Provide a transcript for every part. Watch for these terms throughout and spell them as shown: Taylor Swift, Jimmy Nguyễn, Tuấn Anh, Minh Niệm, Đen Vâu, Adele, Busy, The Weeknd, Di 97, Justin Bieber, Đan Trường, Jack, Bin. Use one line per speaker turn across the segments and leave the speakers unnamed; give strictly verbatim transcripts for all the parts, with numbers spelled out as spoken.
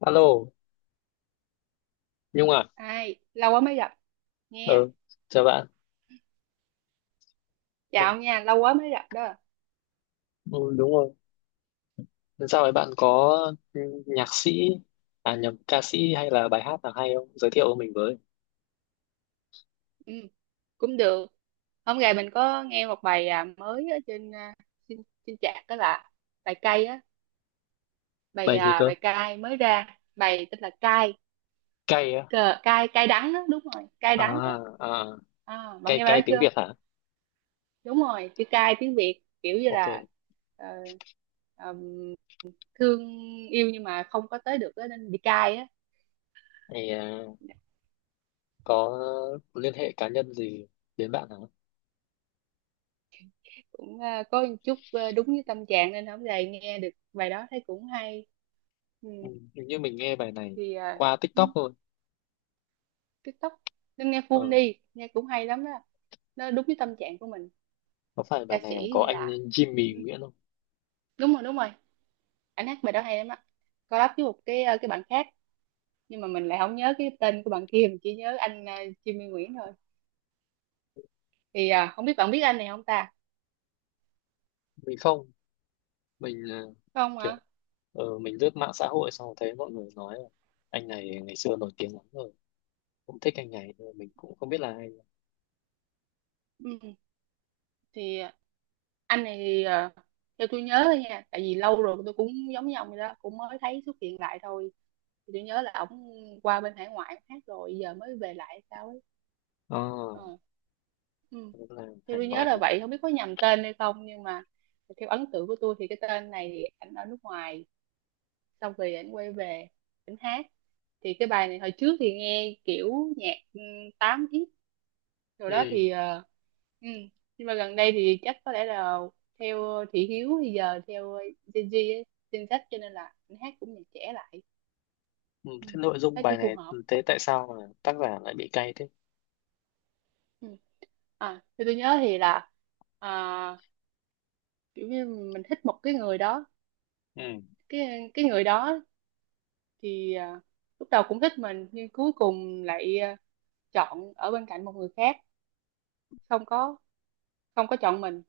Alo, Nhung à?
Ai, lâu quá mới gặp. Nghe.
Ừ, chào bạn. Ừ,
Chào nha, lâu quá mới gặp đó.
ừ, đúng rồi. Sao ấy bạn có ừ, nhạc sĩ, à nhầm, ca sĩ hay là bài hát nào hay không? Giới thiệu mình với.
Ừ, cũng được. Hôm nay mình có nghe một bài à, mới ở trên à, trên, trên chat đó là bài cay á. bài
Bài gì
à,
cơ?
bài cay mới ra, bài tên là cay.
Cay á?
Cờ cay, cay đắng á. Đúng rồi, cay đắng á.
À, à,
À, bạn
cay
nghe bài
cay
đó
tiếng
chưa?
Việt hả?
Đúng rồi, chữ cay tiếng Việt kiểu như là
Ok.
ờ, ờm, thương yêu nhưng mà không có tới được á, nên bị cay á.
Thì à, có liên hệ cá nhân gì đến bạn hả?
Cũng à, có một chút à, đúng với tâm trạng, nên hôm nay nghe được bài đó thấy cũng hay. Ừ.
Ừ, hình như mình nghe bài này
Thì à,
qua TikTok thôi.
TikTok nên nghe
Ờ,
full đi, nghe cũng hay lắm đó. Nó đúng với tâm trạng của mình.
có phải
Ca
bài này
sĩ
có
như
anh
là
Jimmy
Ừ,
Nguyễn không?
đúng rồi, đúng rồi. Anh hát bài đó hay lắm á. Collab với một cái ờ, cái bạn khác, nhưng mà mình lại không nhớ cái tên của bạn kia, mình chỉ nhớ anh uh, Jimmy Nguyễn thôi. Thì à, không biết bạn biết anh này không ta?
Mình không. Mình à,
Không
kiểu
ạ.
ừ, mình lướt mạng xã hội xong thấy mọi người nói là anh này ngày xưa nổi tiếng lắm rồi, cũng thích anh này nhưng mà mình cũng không biết là ai.
Ừ. Thì anh này thì ờ, theo tôi nhớ thôi nha, tại vì lâu rồi tôi cũng giống như ông vậy đó, cũng mới thấy xuất hiện lại thôi. Thì tôi nhớ là ổng qua bên hải ngoại, ổng hát rồi giờ mới về lại hay sao ấy.
À,
Ờ. Ừ.
cũng là
Thì
hải
tôi nhớ
ngoại
là
hả?
vậy, không biết có nhầm tên hay không, nhưng mà theo ấn tượng của tôi thì cái tên này thì ảnh ở nước ngoài, xong rồi ảnh quay về, ảnh hát. Thì cái bài này hồi trước thì nghe kiểu nhạc ừ, tám x rồi đó
Ừ.
thì ờ, ừ. nhưng mà gần đây thì chắc có lẽ là theo thị hiếu bây giờ, theo Gen Z ấy, Gen Z, cho nên là anh hát cũng nhạc trẻ lại.
Ừ.
Ừ.
Thế nội dung
Thấy cũng
bài
phù
này,
hợp.
thế tại sao mà tác giả lại bị cay thế?
Ừ. À thì tôi nhớ thì là à, kiểu như mình thích một cái người đó,
Ừ.
cái cái người đó thì à, lúc đầu cũng thích mình nhưng cuối cùng lại à, chọn ở bên cạnh một người khác, không có không có chọn mình.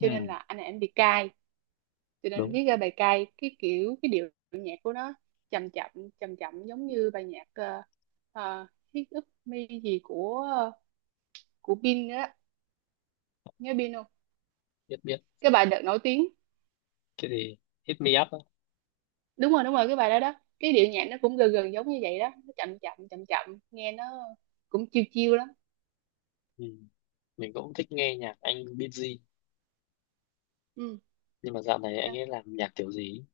Ừ.
nên là anh này anh bị cay, cho nên
Đúng.
viết ra bài cay. Cái kiểu, cái điệu nhạc của nó chậm chậm, chậm chậm giống như bài nhạc uh, uh, Hit Up Me gì của uh, của Bin đó. Nhớ Bin không?
Biết biết.
Cái bài đợt nổi tiếng.
Cái gì? Hit me up á?
Đúng rồi, đúng rồi, cái bài đó đó, cái điệu nhạc nó cũng gần gần giống như vậy đó, nó chậm chậm chậm chậm, nghe nó cũng chiêu chiêu lắm.
Ừ. Mình cũng thích nghe nhạc anh Busy,
Ừ.
nhưng mà dạo này
Đó.
anh ấy làm nhạc kiểu gì ấy,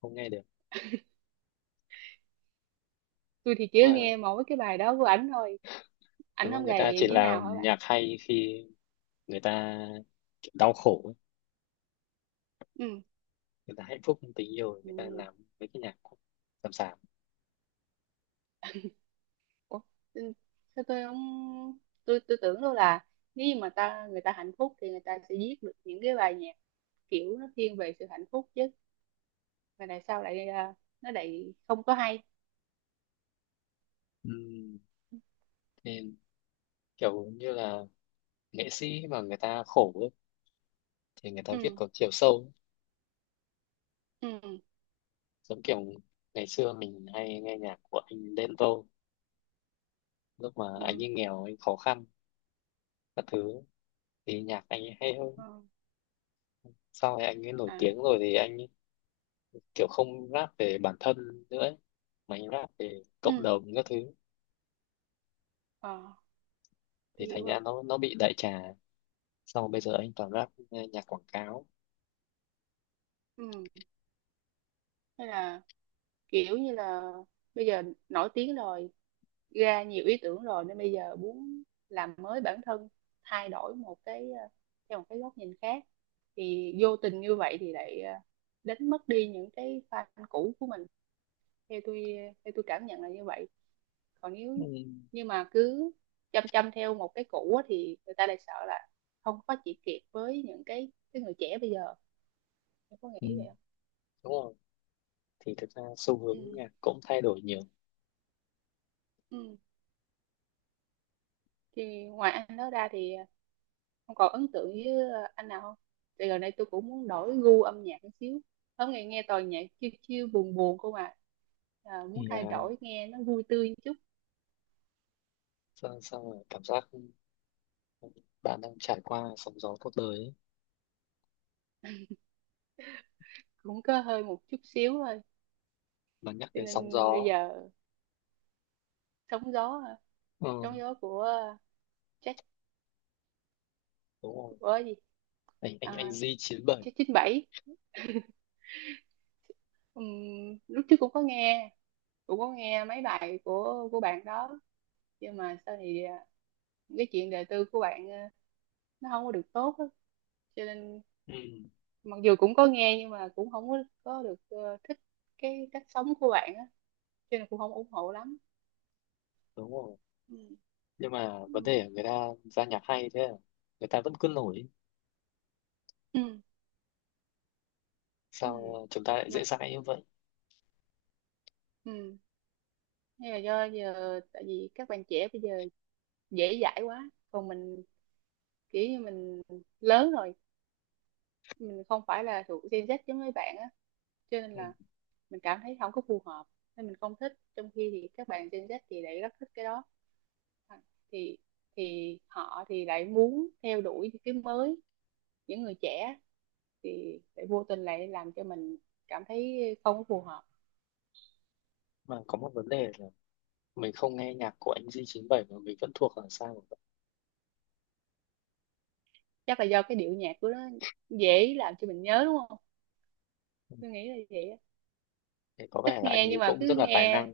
không nghe được.
Tôi thì chỉ
đúng là
nghe mỗi cái bài đó của ảnh thôi. Ảnh
đúng là
không
người ta
gầy
chỉ
như nào
làm
hả bạn?
nhạc hay khi người ta kiểu đau khổ ấy.
Ừ.
Người ta hạnh phúc trong tình yêu người ta
Ừ.
làm mấy cái nhạc sàm sàm.
Ủa, ừ, sao tôi không, tôi tôi tưởng đâu là nếu như mà ta người ta hạnh phúc thì người ta sẽ viết được những cái bài nhạc kiểu nó thiên về sự hạnh phúc chứ, mà tại sao lại à, nó lại không có hay?
Ừm, Nên kiểu như là nghệ sĩ mà người ta khổ ấy, thì người ta viết
Ừ.
có chiều sâu.
Ừ.
Giống kiểu ngày xưa mình hay nghe nhạc của anh Đen Vâu, lúc mà anh
Ừ.
ấy nghèo anh khó khăn các thứ thì nhạc anh ấy hay hơn.
Ờ.
Sau này anh ấy nổi tiếng
À.
rồi thì anh ấy kiểu không rap về bản thân nữa ấy, mà anh rap về cộng
Ừ.
đồng các thứ,
Ờ, tôi
thì
hiểu
thành ra
rồi.
nó nó bị đại trà. Sau bây giờ anh toàn rap nghe nhạc quảng cáo.
Ừ. Thế là kiểu như là bây giờ nổi tiếng rồi, ra nhiều ý tưởng rồi nên bây giờ muốn làm mới bản thân, thay đổi một cái ờ, theo một cái góc nhìn khác, thì vô tình như vậy thì lại ờ, đánh mất đi những cái fan cũ của mình. Theo tôi theo tôi cảm nhận là như vậy. Còn nếu
Ừm.
nhưng mà cứ chăm chăm theo một cái cũ á, thì người ta lại sợ là không có phát triển kịp với những cái cái người trẻ bây giờ. Em có nghĩ vậy
Ừm.
không?
Đúng không? Thì thực ra xu hướng
Ừ.
nhạc cũng thay đổi nhiều.
Ừ. Thì ngoài anh đó ra thì không còn ấn tượng với ờ, anh nào không? Thì gần đây tôi cũng muốn đổi gu âm nhạc một xíu. Hôm nay nghe toàn nhạc chill chill buồn buồn không à. à. Muốn
Thì à,
thay đổi nghe nó vui tươi một chút,
sao, sao mà cảm giác bạn đang trải qua sóng gió cuộc đời ấy.
cũng có hơi một chút xíu thôi.
Mà nhắc
Cho
đến sóng
nên bây
gió,
giờ sóng gió,
ừ,
sóng gió của Jack
đúng rồi,
của gì?
anh anh anh
À,
Di chín bảy.
Jack chín bảy. Ừm, lúc trước cũng có nghe, cũng có nghe mấy bài của của bạn đó, nhưng mà sau thì à, cái chuyện đời tư của bạn à, nó không có được tốt á. Cho nên
Ừ,
mặc dù cũng có nghe nhưng mà cũng không có, có được ờ, thích cái cách sống của bạn á, cho nên cũng không ủng hộ lắm.
đúng rồi.
Ừ.
Nhưng mà vấn
Ừ.
đề là người ta ra nhạc hay thế à? Người ta vẫn cứ nổi.
Ừ. Ừ.
Sao chúng ta lại
Mà,
dễ dãi như vậy?
ừ. Nhưng mà do giờ tại vì các bạn trẻ bây giờ dễ dãi quá, còn mình kiểu như mình lớn rồi, mình không phải là thuộc Gen Z giống mấy bạn á, cho nên
Ừ.
là mình cảm thấy không có phù hợp, nên mình không thích, trong khi thì các bạn Gen Z thì lại rất thích cái đó. À, thì thì họ thì lại muốn theo đuổi những cái mới, những người trẻ thì lại vô tình lại làm cho mình cảm thấy không có phù hợp.
Mà có một vấn đề là mình không nghe nhạc của anh Di chín bảy mà mình vẫn thuộc là sao vậy?
Chắc là do cái điệu nhạc của nó dễ làm cho mình nhớ đúng không?
Ừ.
Tôi nghĩ là vậy á.
Thế có
Ít
vẻ là anh
nghe
ấy
nhưng mà
cũng
cứ
rất là tài
nghe.
năng.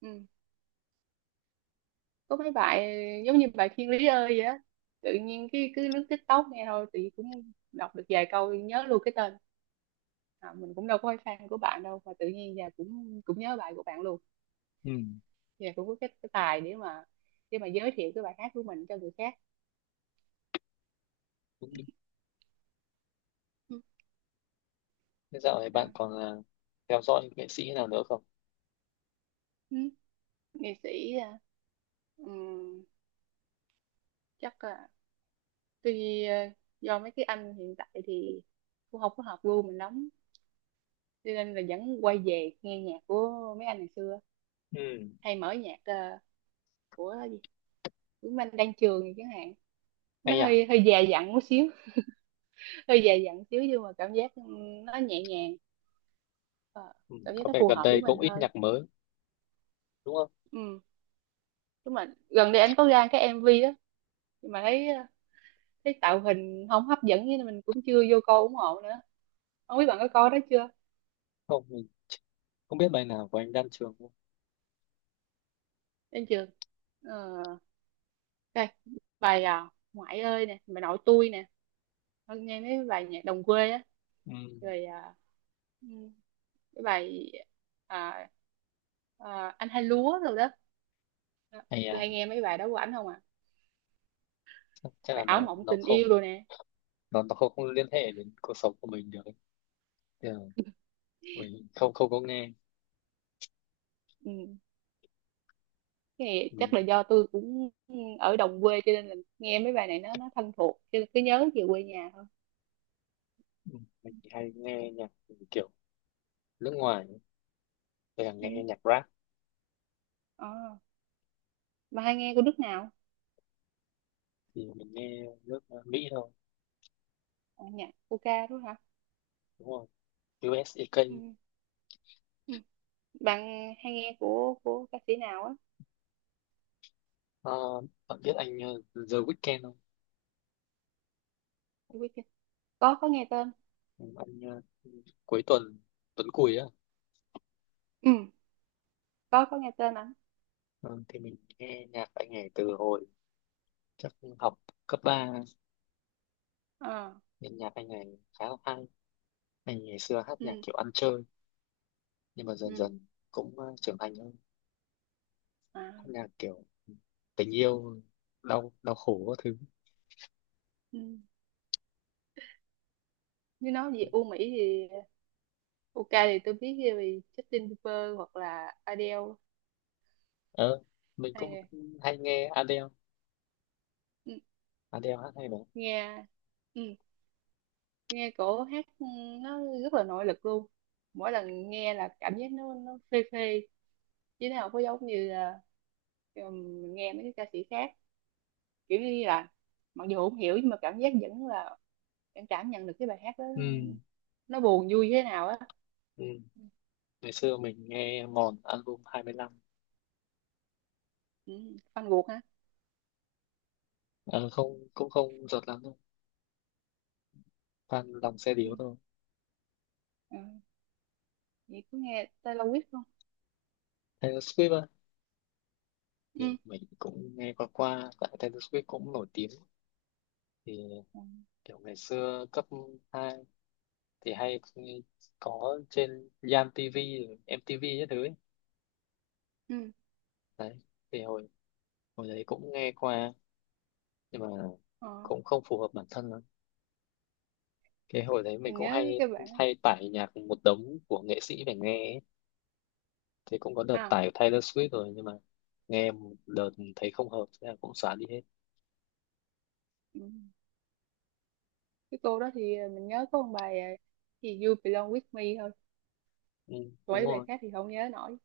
Ừ. Có mấy bài giống như bài Thiên Lý ơi vậy á, tự nhiên cái cứ lướt TikTok nghe thôi, tự nhiên cũng đọc được vài câu nhớ luôn cái tên. À, mình cũng đâu có phải fan của bạn đâu mà tự nhiên giờ cũng cũng nhớ bài của bạn luôn. Giờ cũng có cái, cái tài để mà để mà giới thiệu cái bài hát của mình cho người khác.
Ừ.
Ừ.
Thế dạo này bạn
À.
còn à, theo dõi những nghệ sĩ nào nữa không?
Ừ. Nghệ sĩ à, Ừm, chắc là tuy ờ, do mấy cái anh hiện tại thì cũng không có hợp gu mình lắm, cho nên là vẫn quay về nghe nhạc của mấy anh ngày xưa.
Ừ,
Hay mở nhạc ờ, của gì, Tuấn Anh, Đan Trường chẳng hạn. Nó
hay à?
hơi hơi già dặn một xíu. Hơi già dặn xíu nhưng mà cảm giác ừ, nó nhẹ nhàng. Ờ,
Ừ,
cảm giác
có
nó
vẻ
phù
gần
hợp với
đây
mình
cũng ít
hơn.
nhạc mới, đúng không?
Ừ. Đúng rồi, gần đây anh có ra cái em vê đó nhưng mà thấy ờ, thấy tạo hình không hấp dẫn nên mình cũng chưa vô coi ủng hộ nữa. Không biết bạn có coi đó chưa?
Không, mình không biết bài nào của anh Đan Trường không?
Em chưa. Ờ, đây. Bài à, ngoại ơi nè, bài nội tôi nè. Con nghe mấy bài nhạc đồng quê á,
Ừ,
rồi à, ừ, cái bài à, à, anh hai lúa rồi đó. Đó.
hay
Tôi
à?
hay nghe mấy bài đó của ảnh không à.
Chắc, chắc là
Bài ảo
nó
mộng
nó
tình
không,
yêu rồi nè.
nó nó không, không liên hệ đến cuộc sống của mình được ấy. Thì là mình không không có nghe.
Ừ. Cái này
mình
chắc là do tôi cũng ở đồng quê, cho nên là nghe mấy bài này nó nó thân thuộc, cho nên cứ nhớ về quê nhà thôi.
mình chỉ hay nghe nhạc kiểu nước ngoài, hay là
Ừ.
nghe nhạc rap.
à, mà hay nghe của nước nào?
Thì mình nghe nước à, Mỹ thôi,
À, nhạc của ca đúng hả?
đúng không? u ét a ca.
Ừ. Bạn hay nghe của của ca sĩ nào á?
Ờ, bạn biết anh ờ, The Weeknd không?
Tôi biết chưa? có có nghe tên.
Anh ờ, cuối tuần, tuần cùi á.
Ừ. có có nghe tên ảnh.
Ờ, thì mình nghe nhạc anh này từ hồi chắc học cấp ba,
À.
nên nhạc anh này khá là hay. Anh ngày xưa hát nhạc
Ừ.
kiểu ăn chơi nhưng mà dần
Ừ.
dần cũng ờ, trưởng thành hơn,
À.
hát nhạc kiểu tình yêu đau đau khổ các thứ.
Ừ. Nếu nói về U Mỹ thì u UK thì tôi biết về Justin Bieber hoặc là Adele.
ờ mình
Hai
cũng
người.
hay nghe Adele.
Ừ.
Adele hát hay mà.
Nghe. Ừ. Nghe cổ hát ừ, nó rất là nội lực luôn. Mỗi lần nghe là cảm giác nó nó phê phê. Chứ nào có giống như là ừ, mình nghe mấy cái ca sĩ khác, kiểu như là mặc dù không hiểu nhưng mà cảm giác vẫn là em cảm nhận được cái bài hát đó
Ừ.
nó buồn vui thế nào á.
Ừ. Ngày xưa mình nghe mòn album hai lăm.
Ừ. Fan ruột hả?
ờ Không, cũng không giọt lắm đâu, toàn lòng xe
Ừ.
điếu thôi.
Ừ. Vậy cứ nghe Taylor Swift không?
Taylor Swift thì
Ừ.
mình cũng nghe qua qua, tại Taylor Swift cũng nổi tiếng. Thì
Ừ.
kiểu ngày xưa cấp hai thì hay có trên Yam ti vi rồi em tê vê các thứ ấy.
Ừ.
Đấy, thì hồi hồi đấy cũng nghe qua, nhưng mà
Ờ.
cũng không phù hợp bản thân lắm. Cái hồi đấy mình
Mình
cũng
nhớ
hay
cái bản
hay tải nhạc một đống của nghệ sĩ để nghe ấy. Thì cũng có đợt
à
tải Taylor Swift rồi, nhưng mà nghe một đợt thấy không hợp thế là cũng xóa đi hết.
ừ. Cái cô đó thì ờ, mình nhớ có một bài à, thì You Belong With Me thôi.
Ừ,
Còn
đúng
mấy bài
rồi.
khác thì không nhớ nổi.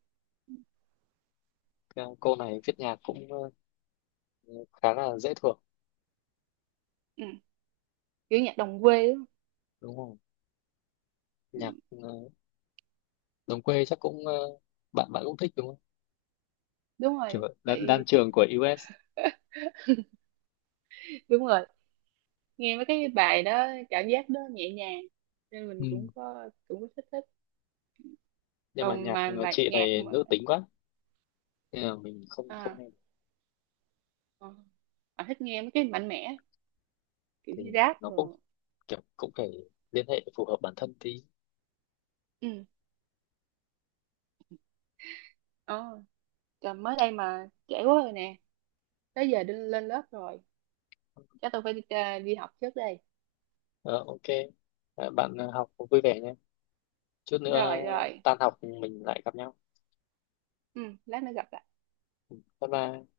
Cái cô này viết nhạc cũng ờ, khá là dễ thuộc.
Ừ. Kiểu nhạc đồng quê á.
Đúng rồi,
Ừ.
nhạc ờ, đồng quê chắc cũng ờ, bạn bạn cũng thích đúng không?
Đúng
Kiểu
rồi
đan, đan
tại
trường của u es.
đúng rồi, nghe mấy cái bài đó cảm giác đó nhẹ nhàng, nên mình cũng
Ừ.
có cũng có thích thích.
Nhưng mà
Còn
nhạc
mà
ờ,
bài
chị
nhạc
này
mà
nữ tính quá, nên là mình không không
à,
nghe được.
à, à, thích nghe mấy cái mạnh mẽ, kiểu
Thì
như rap
nó cũng
rồi.
kiểu cũng phải liên hệ phù hợp bản thân tí.
Ừ. Ờ trời, mới đây mà trễ quá rồi nè. Tới giờ đi lên lớp rồi. Chắc tôi phải đi, à, đi học trước đây.
Ờ, ok. Ờ, bạn ờ, học vui vẻ nhé, chút nữa
Rồi rồi.
tan học mình lại gặp nhau.
Ừ, lát nữa gặp lại.
Bye bye.